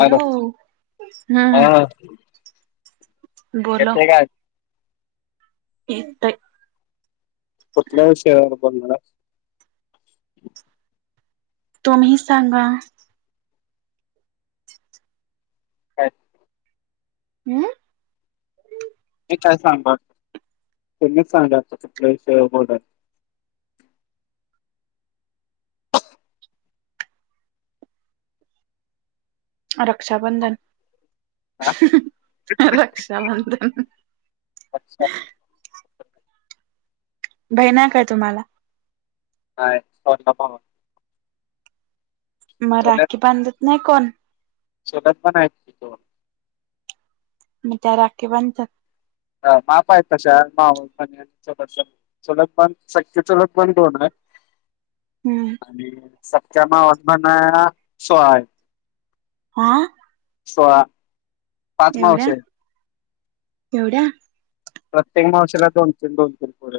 Hello, हम्म आ. बोलो. काय येतंय. कुठल्या विषयावर बोलणार आहे? तुम्ही सांगा? काय? हम्म? मी काय सांगणार? तुम्हीच सांगायचं, कुठल्या विषयावर बोलायचं? रक्षा बंधन, हा रक्षा बंधन. अच्छा बहीण आहे काय तुम्हाला? नाही. छोटा भाऊ आहे. मग राखी बांधत नाही कोण? शेतात पण आहेत. की दोन मग त्या राखी बांधतात? आ माप आहेत तश्या, मावस बहीणी, चुलत बहीणी. चुलतपण, सख्खी चुलतपण दोन आहे. हम्म. सख्ख्या [unintelligible] सोळा आहेत. आं? सोळा. पाच एवढ्या? मावशी आहेत एवढ्या? प्रत्येक मावशीला दोन-तीन, दोन-तीन पोरं आहेत.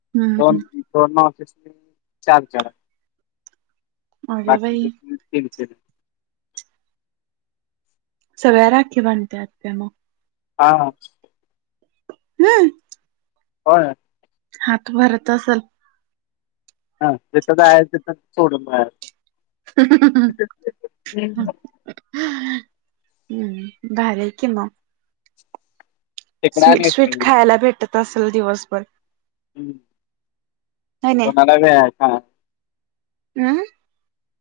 हम्म हम्म दोन मावशीसनी चार-चार, अगं बाई बाकीच्यासनी तीन-तीन. सगळ्या राखी बांधत्यात काय मग? हा हा. हम. होय. हात भरत असलं? हा. जिथं जायाचं, तिथंनं सोडून बाहेर. [unintelligible] हम्म, जायचं भारीयकी मग! तिकडं आणि स्वीट, येत नाही स्वीट हम्म. खायला भेटत असेल दिवसभर. हम्म, नाही नाही कुणाला वेळ आहे खाया? हम्म?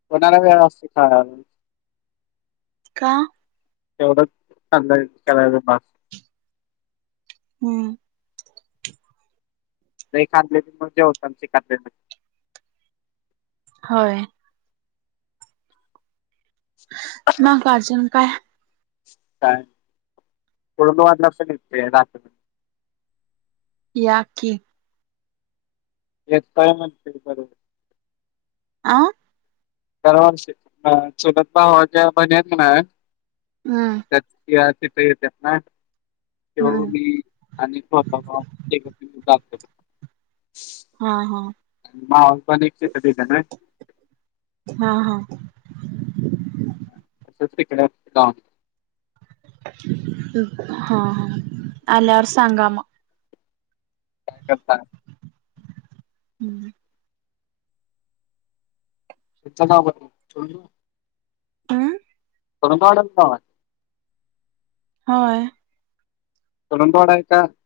कोणाला वेळ असतो खायाला? का? तेवढंच सांगायच, करायचं बास. हम्म. लई खाल्लं की. [unintelligible] होय. मग अजून काय? काय, तुला वाटलं असेल गिफ्ट ये. या की. ए काय म्हणतय अजून? आं? दरवर्षी चुलत भावाच्या बहिणी आहेत कणाय. हा. त्या तिथं येतात ना, त्यो हम्म मी आणि [unintelligible] हा हा [inaudible] मावस बहीण एक तिथंच ये. हा हा. तर तिकड [unintelligible] हा हा आल्यावर सांगा मग. काय करता? हम्म. तुमचा गाव [unintelligible] हम्म कुरुंदवाड्याला गाव आहे. हा. कुरूंदवाड्याला [unintelligible]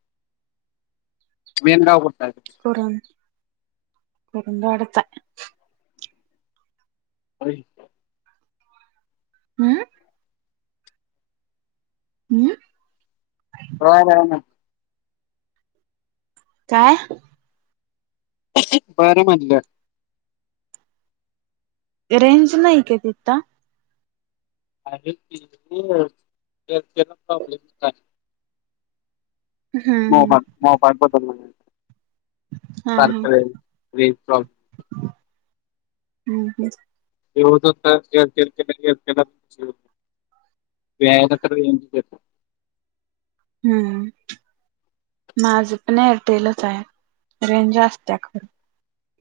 मेन गाव कुठला आहे? कुरुन [inaudible] कुरूंदवाड्यात आहे. [unintelligible] हम्म. हम्. [unintelligible] बर ना. काय? [unintelligible] बर म्हटलं. रेंज नाही काय तिथ? आहे की [unintelligible] हम्म हम्म मोबा मोबा मोबाईल बद्दल [inaudible] हा हा सारखं रेंज प्रॉब्ले [inaudible] हम्म [unintelligible] हे होत होतं [unintelligible] हम्म. माझं पण एअरटेलच आहे रेंज असत्या खरं.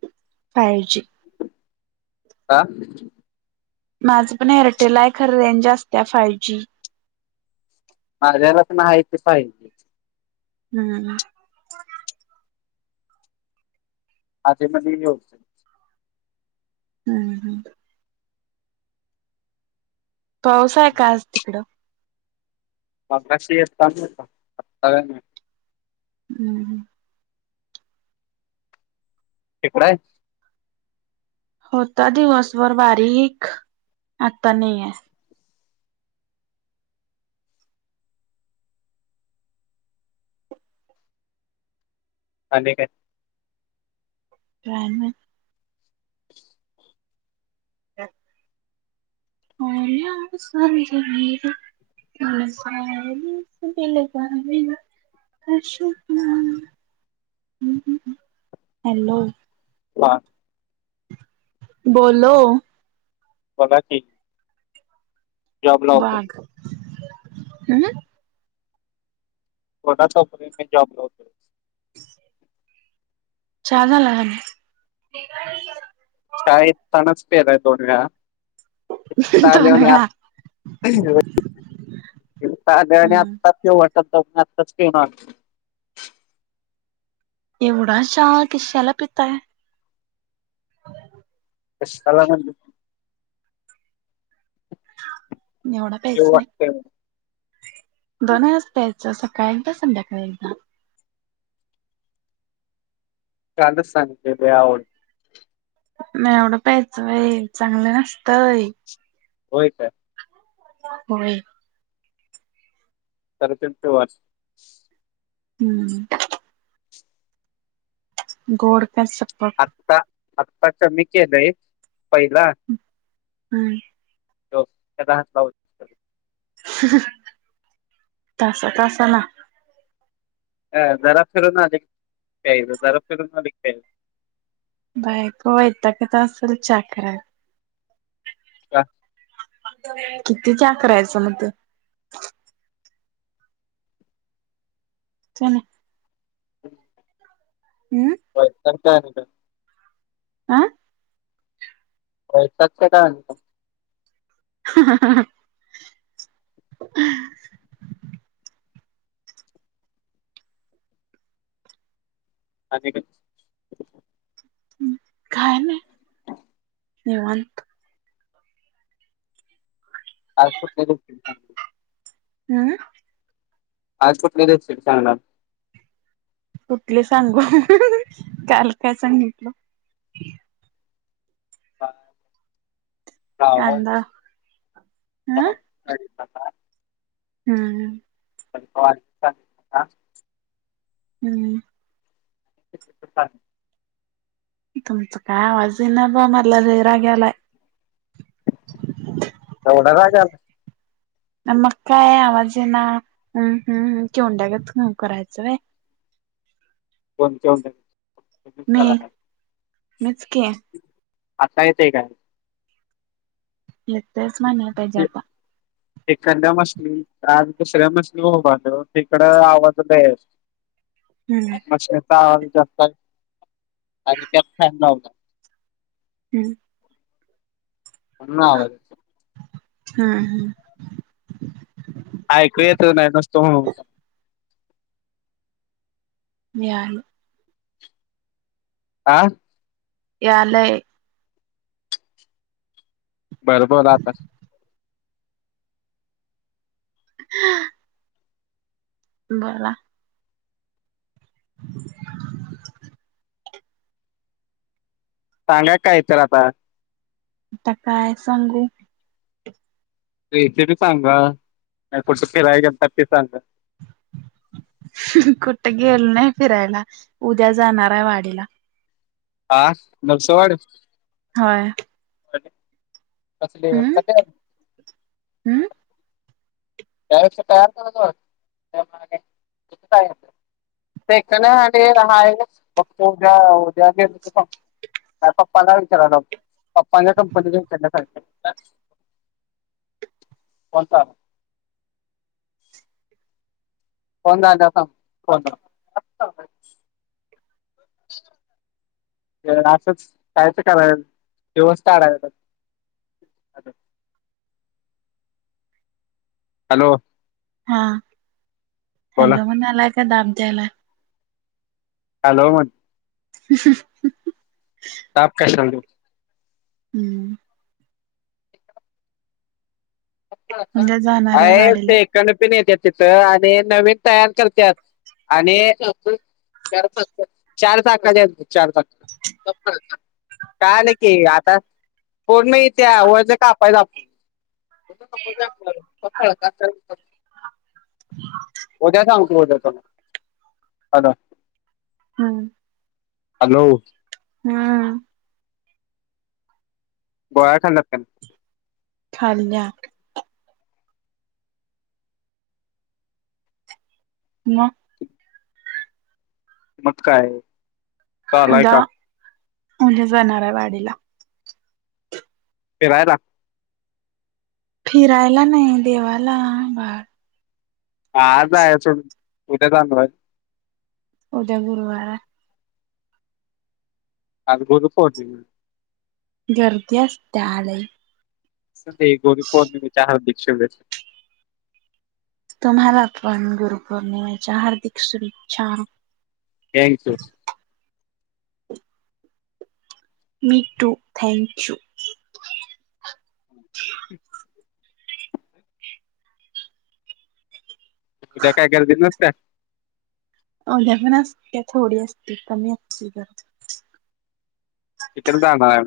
[inaudible] फाई जी. [inaudible] आ? माझं पण एअरटेल आहे खरं रेंज असत्या फाइव जी. माझ्याकडे पण आहे की फाईव जी. नाना. आधी-मधी हे होते. हम्म हम्. पाऊस आहे काय आज तिकड? मगाशी येत होता आता काय नाही. हम्म. तिकड हाय? होता दिवसभर बारीक आता नाही आहे. आणि काय? काय नाही. [inaudible] उम्या स्वर्ग मेरा. पास आओ दिल लगा लेना. कशी तू? [inaudible] हॅलो. [unintelligible] बोलो. बोला की. जॉब लावतो वाघ [inaudible] हम्. [unintelligible] मी जॉब लावतोय. छान आलाय. [inaudible] चहा येतानाच पिलाय दोन वेळा. [unintelligible] नाही दोन वेळा हम्म चांदण्यात चिवटी चौकात [unintelligible] एवढा चहा किश्याला पीताय. [inaudible] कशाला म्हणजे? एवढा प्याच नाही. [unintelligible] दोन वेळाच प्यायचा सकाळी एकदा, संध्याकाळी एकदा. काल सांग ते ते आवड नाही एवढं प्यायचंय चांगलं नसतय. होय का? होय. तर ते पोव हम्म. गोड का शपथ. आता आत्ता कमी केलंय पहिला हम्म. त्याचा हातला हो. [inaudible] तासा-तासाला. जरा फिरून आले की प्यायच, जरा फिरून आले की प्यायच. बायको वैतागत असेल चहा करायला. का. [inaudible] किती चहा करायचं मग ते? चणी. हम्म. वैताग त्यानी आं? वैतागतात [unintelligible] [inaudible] [inaudible] आणि? काय नाही निवांत. आज [unintelligible] हम्म. आज कुठली रेसिपी सांगणार? कुठली सांगू? काल काय सांगितलं? का कांदा ह [inaudible] [unintelligible] हम्म. [inaudible] हम्म. [inaudible] ठी तुमच काय आवाज येईना बा मला लय राग यायला. [inaudible] एवढा राग याला मग काय आवाज येईना हम् हम् चिवंड्यागत हम् करायचं वय. कोण कोणडे. मी मीच की. असता येते काय? येतयच म्हणल पाहिजे आता. एखाद्या मशनी आज दुसऱ्या मशनी उभ [inaudible] तिकड आवाजच ये ना. [inaudible] हम्म. [unintelligible] चा आहज जास्त आहे आणि त्यात फ होत. हम्म. आवाज [inaudible] हा हा. ऐकू येत नाही नुसत हुं. मी आहे. आं यालंय. बर बोद आतास. [inaudible] बोला. सांगा काय तर आता. आता काय सांगू? येते ती सांगा, नाही कुठं फिराय गेलता ते सांगा. कुठे गेल नाही फिरायला, उद्या जाणार आहे वाडीला. आ नगसवाड. होय. [inaudible] हम्म [unintelligible] हम्म त्या तयार. [unintelligible] [unintelligible] ते राहाय फक्त उद्या‌ उद्या ग त [inaudible] फ पप्पला विचार [unintelligible] पप्पाला कंपनीलाण्या [inaudible] सांगितल्या. [inaudible] कोणता? फोन दा आता [unintelligible] [unintelligible] च कायचं करा व्यवस्थ दिवस काडायच. हॅलो. हा, बोला हॅलो म्हणालाय काय दाब द्यायला. हॅलो म [inaudible] ताप कशाला दु. हम्म. उद्या जाणार आहे वाडीला ते कण [unintelligible] पिण तिथं आणि तयार करत्यात. आणि चार चाक, चार चाक, चार चाकाची, चार चाका. [inaudible] काय नाही की आता कोण नाही त्या वरच कापायच आ [unintelligible] सफळ का [inaudible] उद्या सांगतो उद्या तु [inaudible] आ हम्म. हॅलो. हा. गोळ्यात खालल्यात काय? खालल्यात. मग? मग काय. चालूय उद्या का [inaudible] उद्या जाणार आहे वाडीला. फिरायला. फिरायला नाही देवाला बा आज जायायच, उद्या जाणार आहे. उद्या गुरवार आहे. आज गुरूपौर्णिमा. गर्दी असत्यालय. ते गुरू पौर्णिमेच्या हार्दिक शुभेच्छा. तुम्हाला पण गुरुपौर्णिमेच्या हार्दिक शुभेच्छा. थँकस. मी टु थँक्यू. ऊद्या काय गर्दी नसत्या? उद्या पण असत थोडी असते कमी असते गर्दी. ईकडुन जाणार.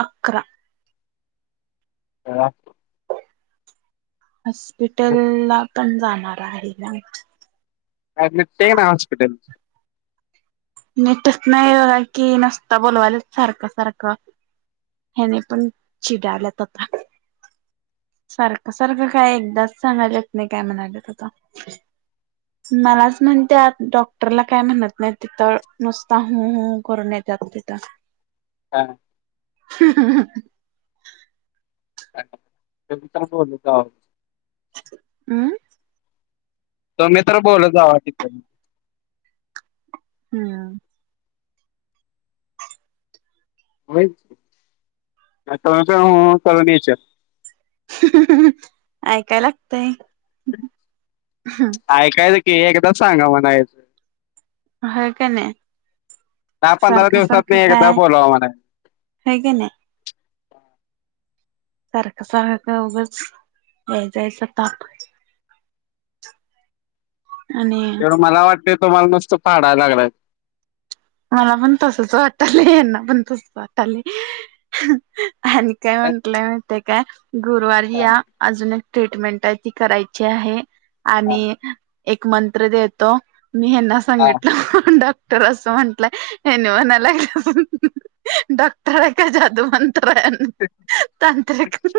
अकरा. करा. हॉस्पिटलला पण जाणार आहे ना. आज मिटतय ना हॉस्पिटल? मीटच नाही बघा की नुसता बोलवायला सारखं-सारखं. हेन्ही पण चिडायल्यात आता. सारखं-सारखं काय एकदाच सांगालय येत नाही काय म्हणाले त आता. मलाच म्हणत्यात डॉक्टरला काय म्हणत नाही तिथं. नुसता हु हु करून येतात तिथ. का [inaudible] का ब का [unintelligible] हम्म. तुम्ही तर बोलत जावा की. हम्म [unintelligible] हु हु करत येशील. ऐकाय लागतय. ऐकायच की एकदाच सांगा म्हणायच. होय का नाही. दहा पंधरा सारखं दिवसातन सारखं एकदा काय बोलवा म्हणायच. हाय की नाही. सारख सारख का उगच यायचा जायचा ताप आणि त्यो मला वाटत तुम्हाला नुसत फाडाय लागलाय. मला पण तसच वाटायलय ह्यांना पण तसच वाटायलय. आणि काय म्हंटलाय माहीतीये काय गुरुवारी हा या. अजून एक ट्रीटमेंट आहे ती करायची आहे हा आणि एक मंत्र देतो मी ह्यांना हा सांगितल डॉक्टर अस म्हणत ह्यांनी म्हणायला लागले डॉक्टर आहे का जादू मंतर हाय. तांत्रिक.